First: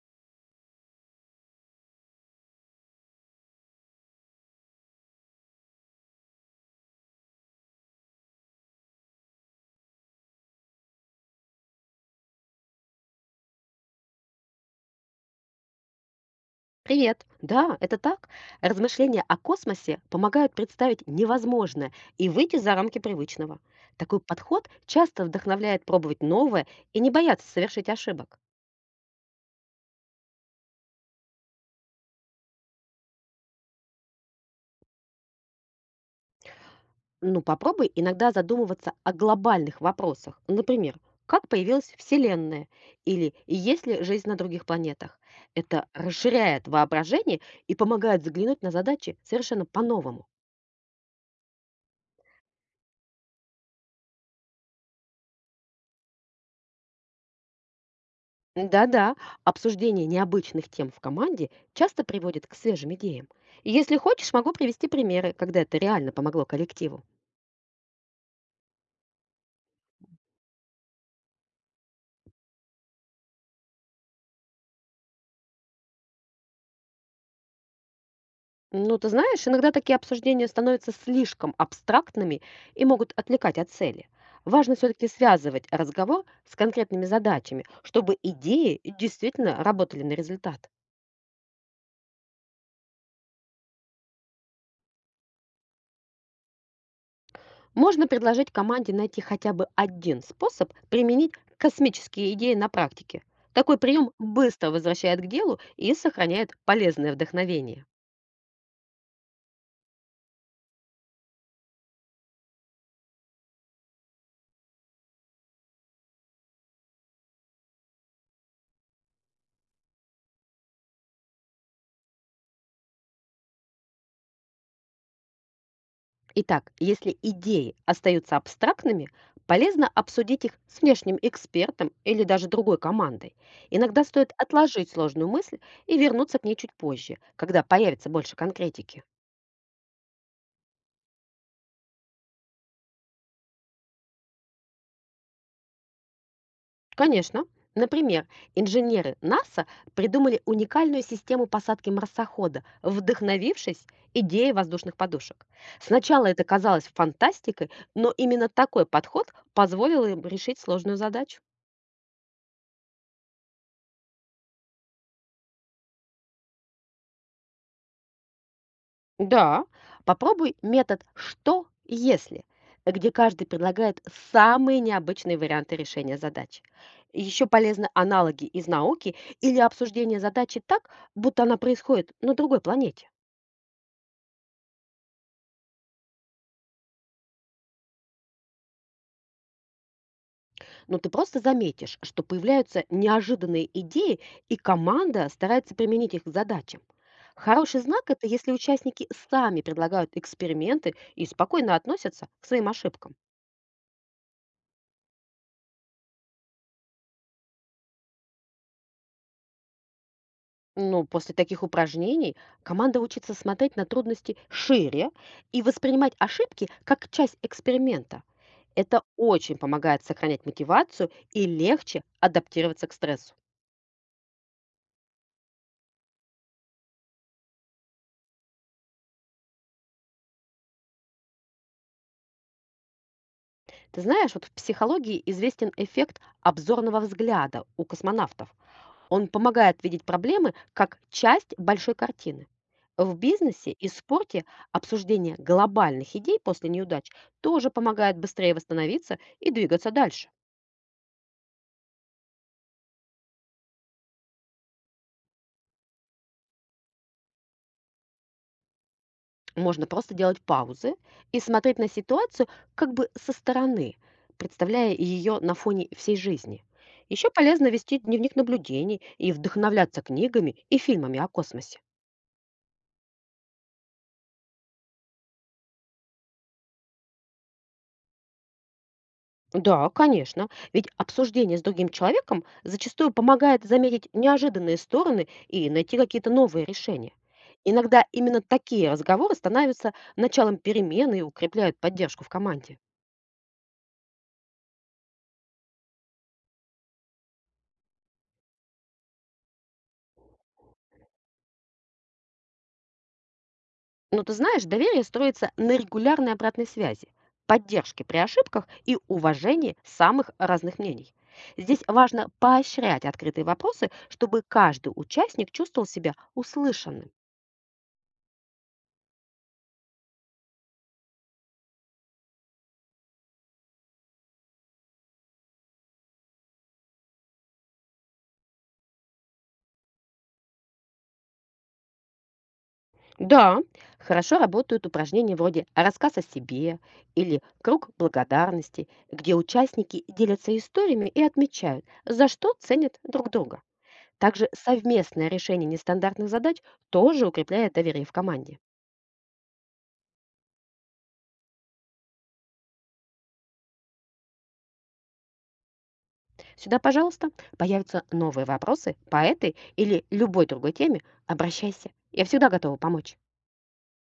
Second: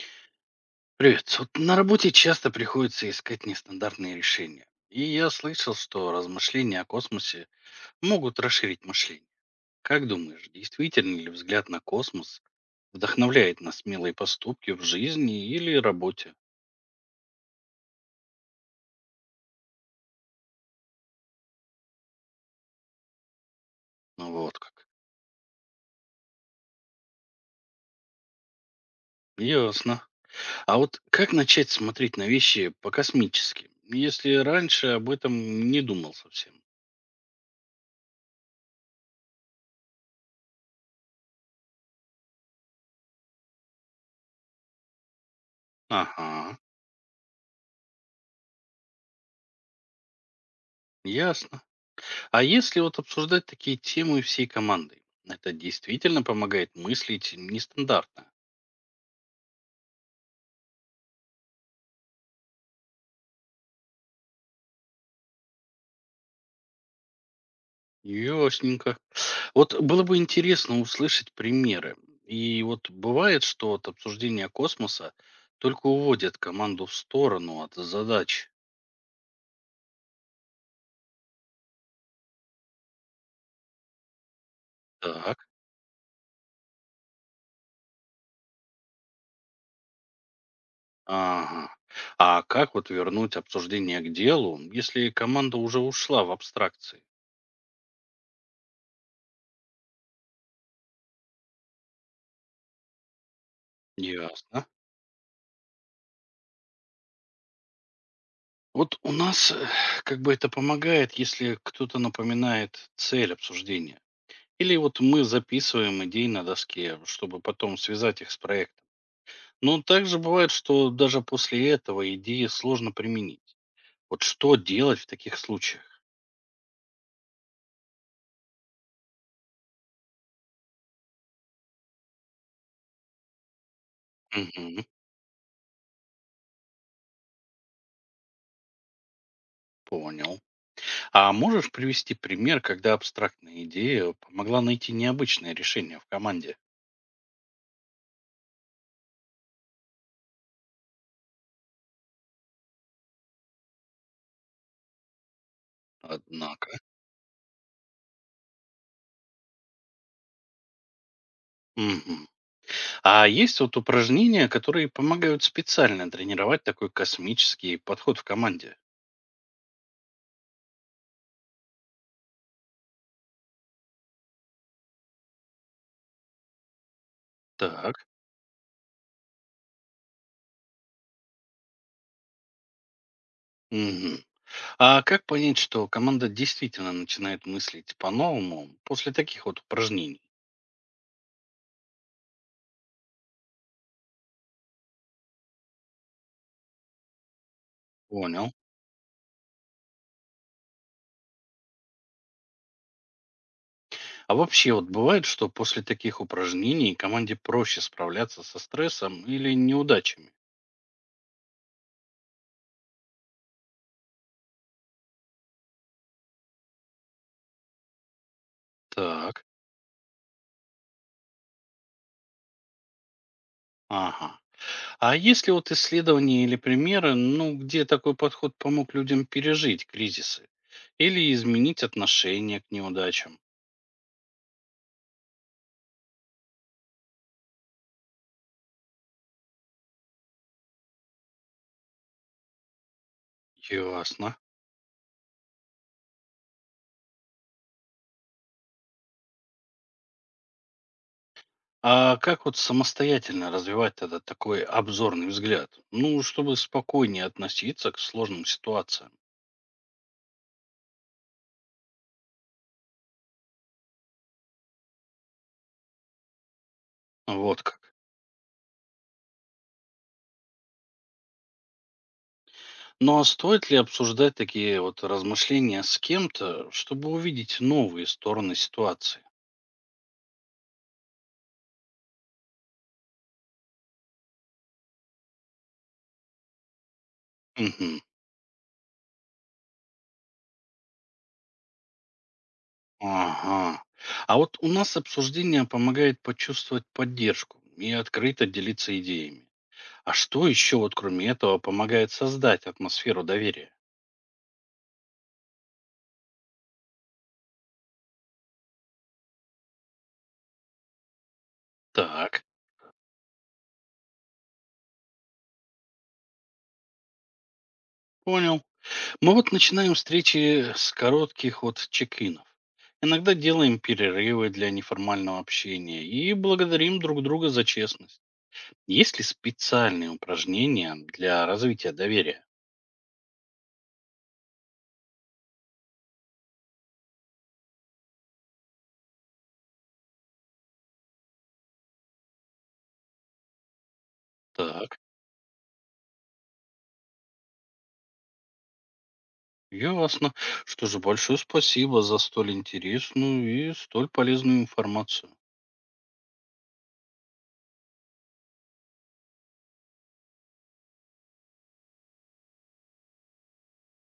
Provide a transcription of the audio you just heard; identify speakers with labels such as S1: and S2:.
S1: Привет. Вот на работе часто приходится искать нестандартные решения. И я слышал, что размышления о космосе могут расширить мышление. Как думаешь, действительно ли взгляд на космос вдохновляет на смелые поступки в жизни или работе?
S2: Привет! Да, это так. Размышления о космосе помогают представить невозможное и выйти за рамки привычного. Такой
S1: Ну вот
S2: подход
S1: как.
S2: часто вдохновляет пробовать новое и не бояться совершить ошибок.
S1: Ясно. А вот как начать смотреть на вещи по-космически, если раньше об этом не думал совсем?
S2: Ну, попробуй иногда задумываться о глобальных вопросах. Например, как появилась Вселенная или есть ли жизнь на других планетах. Это
S1: Ага,
S2: расширяет воображение и помогает взглянуть на задачи совершенно по-новому.
S1: ясно. А если вот обсуждать такие темы всей командой, это действительно помогает мыслить нестандартно?
S2: Да-да, обсуждение необычных тем в команде часто приводит к свежим идеям. И если хочешь, могу привести примеры, когда это реально помогло коллективу.
S1: Ясненько. Вот было бы интересно услышать примеры. И вот бывает, что от обсуждения космоса только уводят команду в сторону от задач.
S2: Ну, ты знаешь, иногда такие обсуждения становятся слишком абстрактными и могут отвлекать от цели. Важно все-таки
S1: Так,
S2: связывать разговор с конкретными задачами, чтобы идеи действительно работали на результат.
S1: ага. А как вот вернуть обсуждение к делу, если команда уже ушла в абстракции?
S2: Можно предложить команде найти хотя бы один способ применить космические идеи на практике. Такой прием
S1: Ясно.
S2: быстро возвращает к делу и сохраняет полезное вдохновение.
S1: Вот у нас как бы это помогает, если кто-то напоминает цель обсуждения. Или вот мы записываем идеи на доске, чтобы потом связать их с проектом. Но также бывает, что даже после этого идеи сложно применить. Вот что делать в таких случаях?
S2: Итак, если идеи остаются абстрактными, полезно обсудить их с внешним экспертом или даже другой командой. Иногда стоит
S1: Мгм,
S2: отложить сложную мысль и вернуться к ней чуть позже, когда появится больше конкретики.
S1: понял. А можешь привести пример, когда абстрактная идея помогла найти необычное решение в команде?
S2: Конечно. Например, инженеры НАСА придумали уникальную систему посадки марсохода, вдохновившись идеей воздушных подушек. Сначала это
S1: Однако.
S2: казалось фантастикой, но именно такой подход позволил им решить сложную задачу.
S1: Мгм. А есть вот упражнения, которые помогают специально тренировать такой космический подход в команде?
S2: Да, попробуй метод «что если», где каждый предлагает самые необычные варианты решения задач. Еще полезны
S1: Так.
S2: аналоги из науки или обсуждение задачи так, будто она происходит на другой планете.
S1: Мгм. А как понять, что команда действительно начинает мыслить по-новому после таких вот упражнений?
S2: Но ты просто заметишь, что появляются неожиданные идеи, и команда старается применить их к задачам. Хороший знак – это
S1: Понял.
S2: если участники сами предлагают эксперименты и спокойно относятся к своим ошибкам.
S1: А вообще вот бывает, что после таких упражнений команде проще справляться со стрессом или неудачами?
S2: Но после таких упражнений команда учится смотреть на трудности шире и воспринимать ошибки как часть эксперимента. Это
S1: Так.
S2: очень помогает сохранять мотивацию и легче адаптироваться к стрессу.
S1: Ага. А есть ли вот исследования или примеры, ну, где такой подход помог людям пережить кризисы или изменить отношение к неудачам?
S2: Ты знаешь, вот в психологии известен эффект обзорного взгляда у космонавтов. Он помогает видеть проблемы как часть большой картины. В бизнесе и
S1: Ясно.
S2: спорте обсуждение глобальных идей после неудач тоже помогает быстрее восстановиться и двигаться дальше.
S1: А как вот самостоятельно развивать тогда такой обзорный взгляд? Ну, чтобы спокойнее относиться к сложным ситуациям.
S2: Можно просто делать паузы и смотреть на ситуацию как бы со стороны, представляя ее на фоне всей жизни. Еще
S1: Вот
S2: полезно
S1: как.
S2: вести дневник наблюдений и вдохновляться книгами и фильмами о космосе.
S1: Ну а стоит ли обсуждать такие вот размышления с кем-то, чтобы увидеть новые стороны ситуации?
S2: Да, конечно. Ведь обсуждение с другим человеком зачастую помогает заметить неожиданные стороны и найти какие-то новые решения.
S1: Угу.
S2: Иногда именно такие разговоры становятся началом перемены и укрепляют поддержку в команде.
S1: Ага. А вот у нас обсуждение помогает почувствовать поддержку и открыто делиться идеями. А что еще вот кроме этого помогает создать атмосферу доверия?
S2: Но ты знаешь, доверие строится на регулярной обратной связи, поддержке при ошибках и уважении самых разных мнений. Здесь важно
S1: Так,
S2: поощрять открытые вопросы, чтобы каждый участник чувствовал себя услышанным.
S1: понял. Мы вот начинаем встречи с коротких вот чек-инов. Иногда делаем перерывы для неформального общения и благодарим друг друга за честность. Есть ли специальные упражнения для развития доверия?
S2: Да, хорошо работают упражнения вроде «Рассказ о себе» или «Круг благодарности», где участники делятся историями и отмечают, за что ценят друг друга. Также
S1: Так.
S2: совместное решение нестандартных задач тоже укрепляет доверие в команде.
S1: Ясно. Что же, большое спасибо за столь интересную и столь полезную информацию.
S2: Сюда, пожалуйста, появятся новые вопросы по этой или любой другой теме. Обращайся. Я всегда готова помочь.